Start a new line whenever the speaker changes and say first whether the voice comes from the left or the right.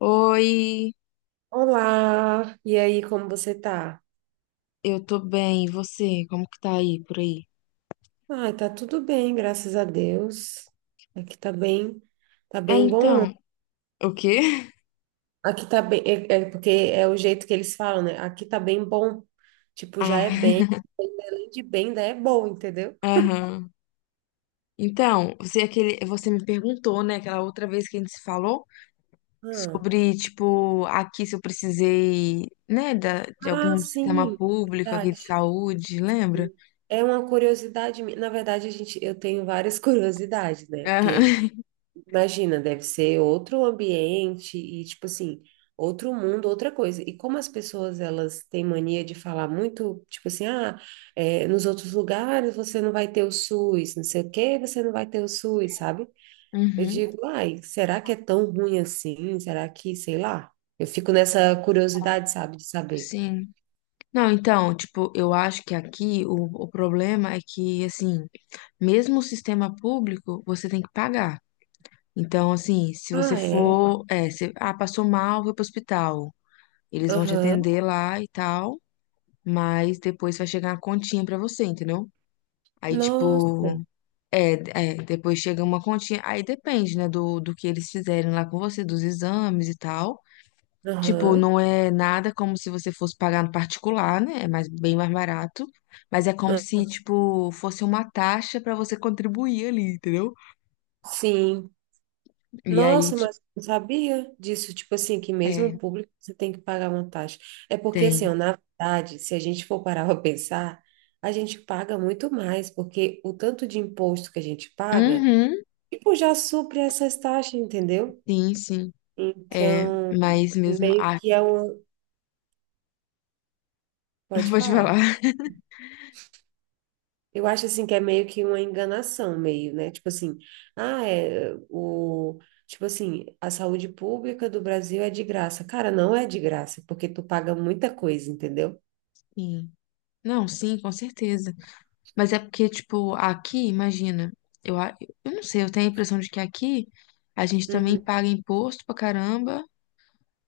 left: Oi,
right: Olá, e aí, como você tá?
left: eu tô bem, e você? Como que tá aí, por aí?
right: Ah, tá tudo bem, graças a Deus. Aqui tá
left: É,
right: bem bom.
left: então, o quê?
right: Aqui tá bem, é, é porque é o jeito que eles falam, né? Aqui tá bem bom. Tipo, já
left: Ah,
right: é bem, além de bem, ainda é bom, entendeu?
left: aham. Então, você me perguntou, né, aquela outra vez que a gente se falou
right: Ah,
left: sobre, tipo, aqui se eu precisei, né, de
right: ah,
left: algum sistema
right: sim,
left: público aqui
right: verdade.
left: de saúde, lembra?
right: Sim. É uma curiosidade, minha, na verdade, eu tenho várias curiosidades, né? Porque
left: Aham.
right: imagina, deve ser outro ambiente e, tipo assim, outro mundo, outra coisa. E como as pessoas, elas têm mania de falar muito, tipo assim, ah, é, nos outros lugares você não vai ter o SUS, não sei o quê, você não vai ter o SUS, sabe? Eu
left: Uhum,
right: digo, ai, será que é tão ruim assim? Será que, sei lá? Eu fico nessa curiosidade, sabe, de saber.
left: sim. Não, então, tipo, eu acho que aqui o problema é que, assim, mesmo o sistema público, você tem que pagar. Então, assim, se você
right: Ah, é?
left: for, é, se, ah, passou mal, foi pro hospital. Eles vão te
right: Aham.
left: atender lá e tal, mas depois vai chegar uma continha pra você, entendeu? Aí, tipo,
right: Nossa.
left: é, depois chega uma continha. Aí depende, né, do que eles fizerem lá com você, dos exames e tal. Tipo,
right: Aham.
left: não é nada como se você fosse pagar no particular, né? É mais, bem mais barato. Mas é como
right: Ah,
left: se, tipo, fosse uma taxa pra você contribuir ali, entendeu?
right: sim.
left: E aí,
right: Nossa,
left: tipo,
right: mas eu não sabia disso, tipo assim, que mesmo
left: é,
right: o público você tem que pagar uma taxa. É porque, assim,
left: tem.
right: ó, na verdade, se a gente for parar para pensar, a gente paga muito mais, porque o tanto de imposto que a gente paga,
left: Uhum.
right: tipo, já supre essas taxas, entendeu?
left: Sim, sim. É,
right: Então,
left: mas mesmo.
right: meio
left: Ah,
right: que é um. Pode
left: pode
right: falar.
left: falar.
right: Eu acho assim que é meio que uma enganação, meio, né? Tipo assim, ah, é o tipo assim, a saúde pública do Brasil é de graça. Cara, não é de graça, porque tu paga muita coisa, entendeu?
left: Sim. Não, sim, com certeza. Mas é porque, tipo, aqui, imagina, eu, a- eu não sei, eu tenho a impressão de que aqui a gente também
right: Uhum.
left: paga imposto pra caramba.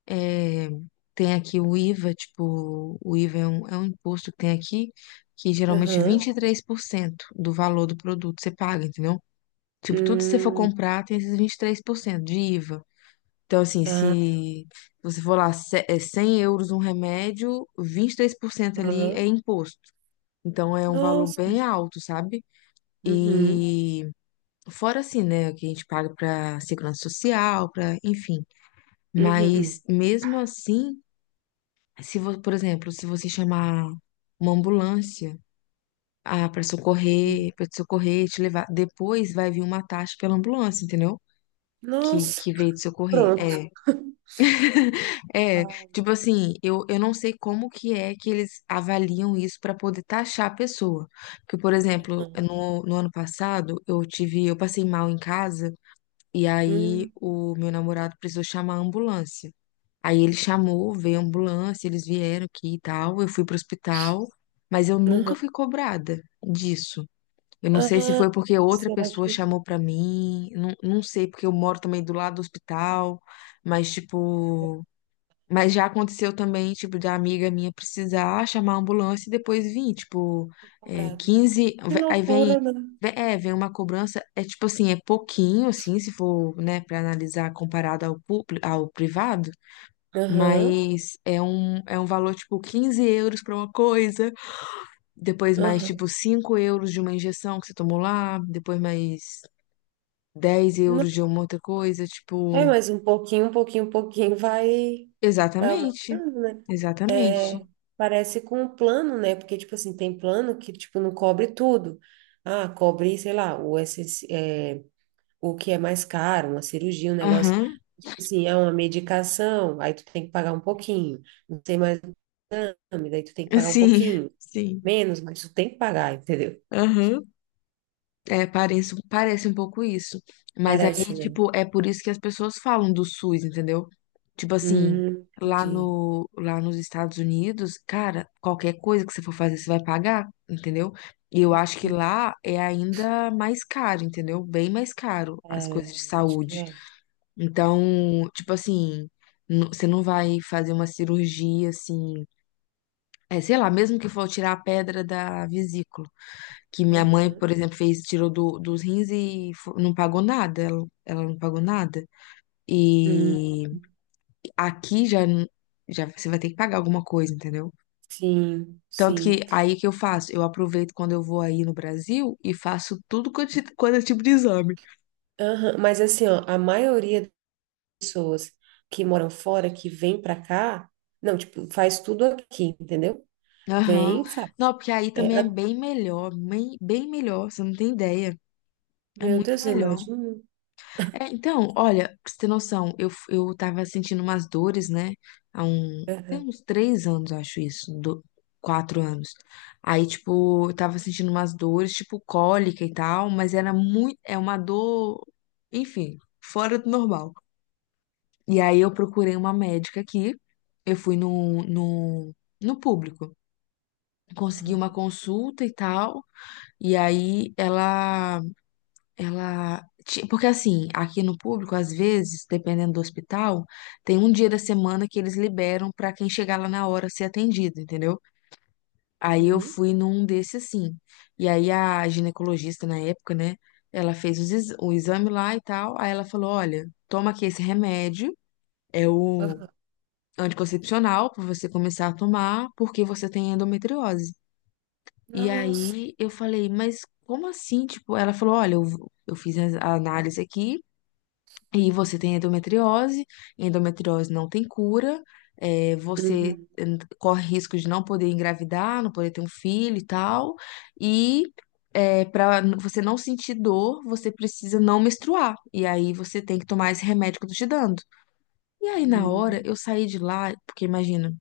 left: É, tem aqui o IVA, tipo, o IVA é um imposto que tem aqui, que geralmente
right: Aham.
left: 23% do valor do produto você paga, entendeu? Tipo, tudo que você for
right: Hum.
left: comprar tem esses 23% de IVA. Então, assim,
right: Ah,
left: se você for lá, é €100 um remédio, 23% ali é
right: aham.
left: imposto. Então, é um valor
right: Nossa.
left: bem alto, sabe?
right: Uhum.
left: E fora assim, né, o que a gente paga para segurança social, para, enfim. Mas
right: Uhum.
left: mesmo assim, se você, por exemplo, se você chamar uma ambulância, ah, para
right: Uhum.
left: socorrer, para te socorrer, te levar, depois vai vir uma taxa pela ambulância, entendeu?
right: Nossa.
left: Que veio te socorrer.
right: Pronto.
left: É, É,
right: Ah,
left: tipo assim, eu não sei como que é que eles avaliam isso para poder taxar a pessoa. Porque, por exemplo,
right: aham.
left: no ano passado, eu tive, eu passei mal em casa e aí
right: Hum.
left: o meu namorado precisou chamar a ambulância. Aí ele chamou, veio a ambulância, eles vieram aqui e tal, eu fui pro hospital, mas eu nunca
right: Aham.
left: fui cobrada disso. Eu não sei se
right: Ah,
left: foi porque outra
right: será
left: pessoa
right: que
left: chamou pra mim, não, não sei, porque eu moro também do lado do hospital, mas tipo mas já aconteceu também, tipo, da amiga minha precisar chamar a ambulância e depois vir, tipo,
right: é cobrado?
left: 15.
right: Que
left: Aí vem,
right: loucura, né?
left: vem uma cobrança, é tipo assim, é pouquinho, assim, se for, né, pra analisar comparado ao público, ao privado,
right: Aham.
left: mas é um valor, tipo, €15 pra uma coisa, depois mais,
right: Aham.
left: tipo, €5 de uma injeção que você tomou lá, depois mais €10 de uma outra coisa,
right: É,
left: tipo,
right: mas um pouquinho, um pouquinho, um pouquinho vai, vai
left: exatamente,
right: aumentando, né?
left: exatamente.
right: É, parece com o plano, né? Porque, tipo assim, tem plano que, tipo, não cobre tudo. Ah, cobre, sei lá, o, essenci- é, o que é mais caro, uma cirurgia, um negócio,
left: Aham.
right: tipo assim, é uma medicação, aí tu tem que pagar um pouquinho. Não tem mais exame, daí tu tem que pagar um
left: Sim,
right: pouquinho.
left: sim.
right: Menos, mas tu tem que pagar, entendeu?
left: Aham. É, parece, parece um pouco isso. Mas aí,
right: Parece, né?
left: tipo, é por isso que as pessoas falam do SUS, entendeu? Tipo assim, lá
right: Entendi.
left: no, lá nos Estados Unidos, cara, qualquer coisa que você for fazer, você vai pagar, entendeu? E eu acho que
right: Hum,
left: lá é ainda mais caro, entendeu? Bem mais caro as
right: É,
left: coisas de
right: eu acho que
left: saúde.
right: é.
left: Então, tipo assim, você não vai fazer uma cirurgia assim. É, sei lá, mesmo que for tirar a pedra da vesícula. Que minha mãe,
right: Aham.
left: por exemplo, fez, tirou dos rins e não pagou nada. Ela não pagou nada.
right: Hum.
left: E aqui já, já você vai ter que pagar alguma coisa, entendeu?
right: Sim,
left: Tanto que
right: sim.
left: aí que eu faço, eu aproveito quando eu vou aí no Brasil e faço tudo quanto, quanto é tipo de exame.
right: Aham, mas assim, ó, a maioria das pessoas que moram fora, que vem pra cá, não, tipo, faz tudo aqui, entendeu? Vem,
left: Aham.
right: e faz.
left: Não, porque aí também
right: É,
left: é
right: a-
left: bem melhor, bem, bem melhor, você não tem ideia. É
right: meu
left: muito
right: Deus, eu
left: melhor.
right: imagino.
left: É, então, olha, pra você ter noção, eu tava sentindo umas dores, né? Tem
right: Aham,
left: uns 3 anos, eu acho isso, 4 anos. Aí, tipo, eu tava sentindo umas dores, tipo, cólica e tal, mas era muito, é uma dor, enfim, fora do normal. E aí eu procurei uma médica aqui, eu fui no público, consegui uma
right: aham,
left: consulta e tal, e aí porque assim, aqui no público, às vezes, dependendo do hospital, tem um dia da semana que eles liberam pra quem chegar lá na hora ser atendido, entendeu? Aí eu
right: uhum,
left: fui num desse assim. E aí a ginecologista na época, né? Ela fez o exame lá e tal. Aí ela falou: olha, toma aqui esse remédio, é o
right: aham.
left: anticoncepcional pra você começar a tomar, porque você tem endometriose. E
right: Nossa.
left: aí eu falei, mas como assim? Tipo, ela falou: olha, eu fiz a análise aqui. E você tem endometriose, endometriose não tem cura, você
right: Uhum,
left: corre risco de não poder engravidar, não poder ter um filho e tal. E para você não sentir dor, você precisa não menstruar. E aí você tem que tomar esse remédio que eu tô te dando. E aí na hora
right: uhum.
left: eu saí de lá, porque imagina,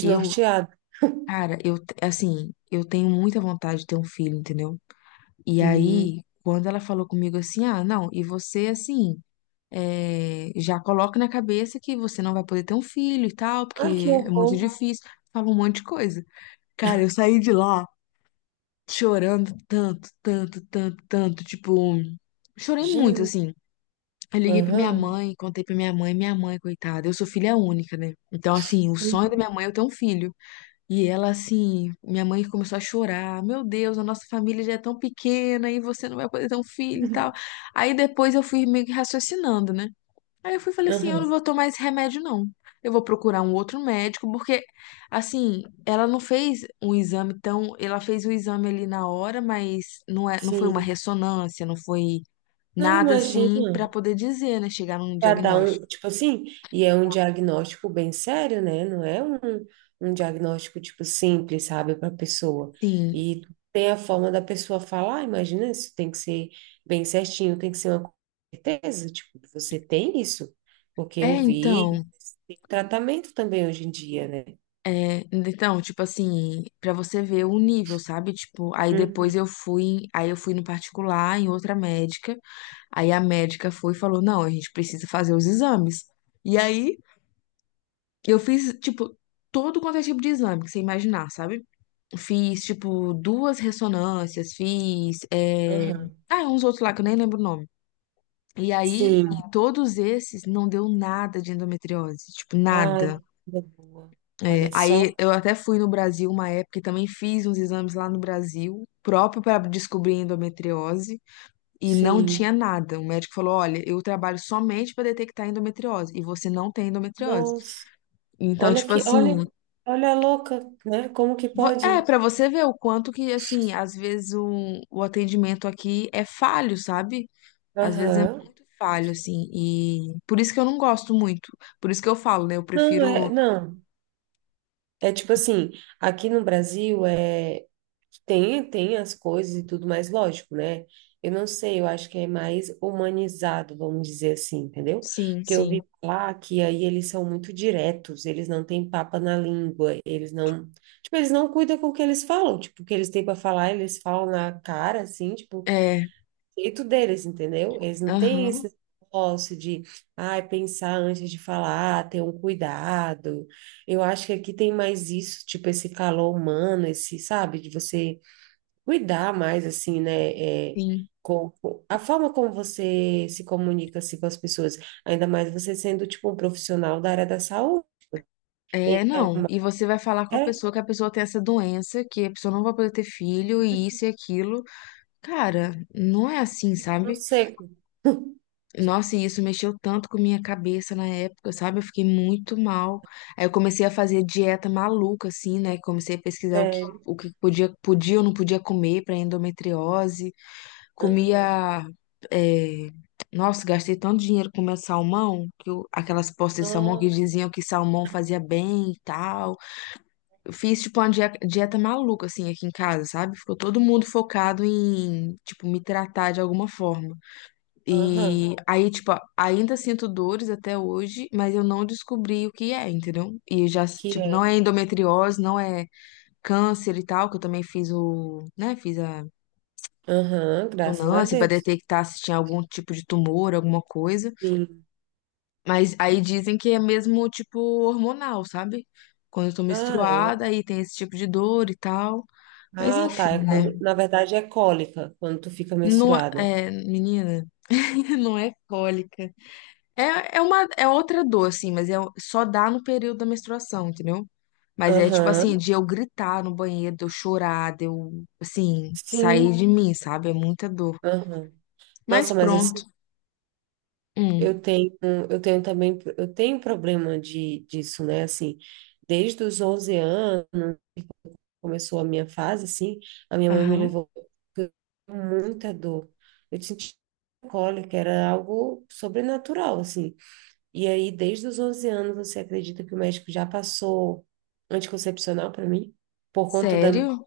left: eu, cara, assim, eu tenho muita vontade de ter um filho, entendeu? E
right: Uhum.
left: aí, quando ela falou comigo assim, ah, não, e você assim já coloca na cabeça que você não vai poder ter um filho e tal,
right: Ai, que
left: porque é
right: horror.
left: muito difícil. Fala um monte de coisa. Cara, eu saí de lá chorando tanto, tanto, tanto, tanto. Tipo, chorei muito,
right: Imagino.
left: assim. Eu liguei pra minha
right: Aham.
left: mãe, contei pra minha mãe, coitada. Eu sou filha única, né? Então, assim, o sonho da
right: Uhum.
left: minha mãe é eu ter um filho. E ela, assim, minha mãe começou a chorar. Meu Deus, a nossa família já é tão pequena e você não vai poder ter um filho e tal. Aí depois eu fui meio que raciocinando, né? Aí eu fui e falei assim, eu não
right: Aham.
left: vou tomar esse remédio, não. Eu vou procurar um outro médico, porque, assim, ela não fez um exame tão... Ela fez o exame ali na hora, mas não é, não foi uma
right: Sim.
left: ressonância, não foi
right: Não
left: nada assim pra
right: imagina,
left: poder dizer, né? Chegar num
right: para dar um,
left: diagnóstico.
right: tipo assim, e é um diagnóstico bem sério, né? Não é um, um diagnóstico, tipo, simples, sabe, para a pessoa.
left: Sim.
right: E tem a forma da pessoa falar, imagina, isso tem que ser bem certinho, tem que ser uma certeza, tipo, você tem isso, porque
left: É,
right: eu vi
left: então,
right: tratamento também hoje em dia, né?
left: é, então, tipo assim, pra você ver o nível, sabe? Tipo,
right: Uhum,
left: aí eu fui no particular, em outra médica, aí a médica foi e falou, não, a gente precisa fazer os exames. E aí, eu fiz, tipo, todo quanto é tipo de exame que você imaginar, sabe? Fiz, tipo, duas ressonâncias,
right: aham.
left: ah, uns outros lá que eu nem lembro o nome. E aí,
right: Sim.
left: em todos esses, não deu nada de endometriose, tipo,
right: Ai,
left: nada.
right: que vida boa.
left: É,
right: Olha
left: aí
right: só.
left: eu até fui no Brasil uma época e também fiz uns exames lá no Brasil, próprio para descobrir endometriose, e não
right: Sim.
left: tinha nada. O médico falou: olha, eu trabalho somente para detectar endometriose, e você não tem endometriose.
right: Nossa.
left: Então,
right: Olha
left: tipo
right: que, olha,
left: assim,
right: olha a louca, né? Como que
left: É,
right: pode?
left: pra você ver o quanto que, assim, às vezes o atendimento aqui é falho, sabe? Às vezes é
right: Aham.
left: muito falho, assim, e por isso que eu não gosto muito. Por isso que eu falo, né? Eu
right: Não, é,
left: prefiro.
right: não. É tipo assim, aqui no Brasil é tem as coisas e tudo mais, lógico, né? Eu não sei, eu acho que é mais humanizado, vamos dizer assim, entendeu?
left: Sim,
right: Porque eu
left: sim.
right: vi lá que aí eles são muito diretos, eles não têm papa na língua, eles não, tipo, eles não cuidam com o que eles falam, tipo, o que eles têm para falar, eles falam na cara assim, tipo,
left: É,
right: jeito deles, entendeu? Eles não têm
left: aham,
right: esse negócio de, ai, pensar antes de falar, ter um cuidado. Eu acho que aqui tem mais isso, tipo, esse calor humano, esse, sabe, de você cuidar mais, assim, né? É,
left: sim.
right: a forma como você se comunica, assim, com as pessoas, ainda mais você sendo, tipo, um profissional da área da saúde.
left: É,
right: É,
left: não. E você vai falar com a
right: é,
left: pessoa que a pessoa tem essa doença, que a pessoa não vai poder ter filho, e isso e aquilo. Cara, não é assim,
right: tipo, não
left: sabe?
right: sei.
left: Nossa, e isso mexeu tanto com minha cabeça na época, sabe? Eu fiquei muito mal. Aí eu comecei a fazer dieta maluca, assim, né? Comecei a pesquisar o que,
right: Sério.
left: o que podia, podia ou não podia comer para endometriose.
right: Aham.
left: Comia. é, Nossa, gastei tanto dinheiro comendo salmão, aquelas postas de salmão que
right: Nossa.
left: diziam que salmão fazia bem e tal. Eu fiz, tipo, uma dieta maluca, assim, aqui em casa, sabe? Ficou todo mundo focado em, tipo, me tratar de alguma forma.
right: Aham.
left: E aí, tipo, ainda sinto dores até hoje, mas eu não descobri o que é, entendeu? E já,
right: Que
left: tipo, não
right: é.
left: é endometriose, não é câncer e tal, que eu também né, fiz a
right: Aham, graças a
left: ressonância pra
right: Deus.
left: detectar se tinha algum tipo de tumor, alguma coisa.
right: Sim.
left: Mas aí dizem que é mesmo, tipo, hormonal, sabe? Quando eu tô
right: Ah, é.
left: menstruada, aí tem esse tipo de dor e tal. Mas
right: Ah, tá. É
left: enfim, né?
right: quando, na verdade, é cólica, quando tu fica
left: Não,
right: menstruada.
left: menina, não é cólica. É, é uma é outra dor, assim, mas é, só dá no período da menstruação, entendeu? Mas é tipo assim,
right: Aham.
left: de eu gritar no banheiro, de eu chorar, de eu, assim, sair
right: Sim.
left: de mim, sabe? É muita dor.
right: Aham.
left: Mas
right: Nossa, mas
left: pronto.
right: assim,
left: Hum,
right: eu tenho, eu tenho também, eu tenho problema de, disso, né? Assim, desde os 11 anos, começou a minha fase, assim, a minha mãe me
left: aham.
right: levou com muita dor. Eu senti cólica, era algo sobrenatural, assim. E aí, desde os 11 anos, você acredita que o médico já passou anticoncepcional para mim? Por conta da,
left: Sério?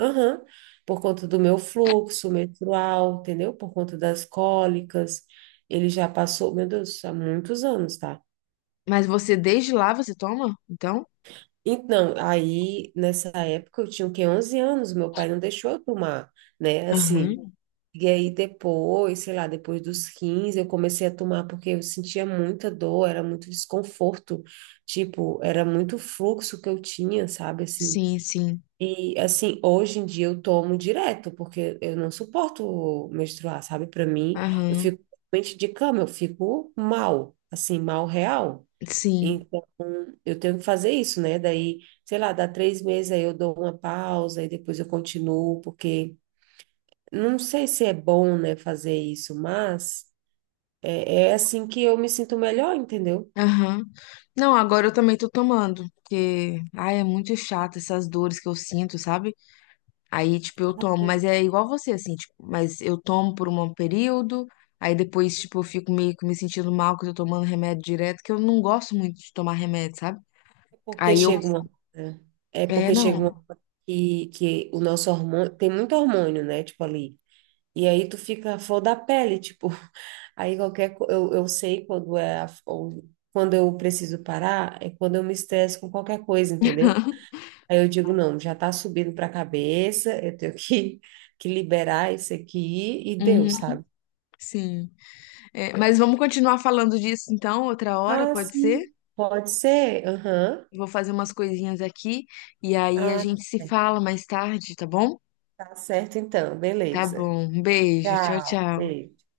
right: aham. Por conta do meu fluxo menstrual, entendeu? Por conta das cólicas. Ele já passou, meu Deus, há muitos anos, tá?
left: Mas você, desde lá, você toma? Então?
right: Então, aí, nessa época, eu tinha, o quê? 11 anos, meu pai não deixou eu tomar, né? Assim,
left: Aham.
right: e aí depois, sei lá, depois dos 15 eu comecei a tomar porque eu sentia muita dor, era muito desconforto, tipo, era muito fluxo que eu tinha, sabe? Assim,
left: Sim, sim.
right: e assim, hoje em dia eu tomo direto, porque eu não suporto menstruar, sabe? Para mim, eu
left: Aham.
right: fico realmente de cama, eu fico mal, assim, mal real.
left: Sim.
right: Então, eu tenho que fazer isso, né? Daí, sei lá, dá 3 meses, aí eu dou uma pausa e depois eu continuo, porque não sei se é bom, né, fazer isso, mas é, é assim que eu me sinto melhor, entendeu?
left: Aham. Não, agora eu também tô tomando, porque, ai, é muito chato essas dores que eu sinto, sabe? Aí, tipo, eu tomo, mas é igual você, assim, tipo, mas eu tomo por um período, aí depois, tipo, eu fico meio que me sentindo mal que eu tô tomando remédio direto, que eu não gosto muito de tomar remédio, sabe?
right: Porque
left: Aí eu.
right: chega uma hora- é
left: É,
right: porque chega uma
left: não.
right: hora que, o nosso hormônio, tem muito hormônio, né, tipo ali, e aí tu fica a flor da pele, tipo, aí qualquer, co- eu sei quando é, a- ou- quando eu preciso parar, é quando eu me estresso com qualquer coisa, entendeu? Aí eu digo, não, já tá subindo pra cabeça, eu tenho que, liberar isso aqui e deu,
left: Uhum,
right: sabe?
left: sim. É, mas vamos continuar falando disso então, outra hora,
right: Ah,
left: pode ser?
right: sim, pode ser, aham.
left: Vou fazer umas coisinhas aqui e aí a
right: Ah, tá
left: gente se
right: certo.
left: fala mais tarde, tá bom?
right: Tá certo então,
left: Tá
right: beleza.
left: bom. Um beijo. Tchau,
right: Tchau,
left: tchau.
right: beijo.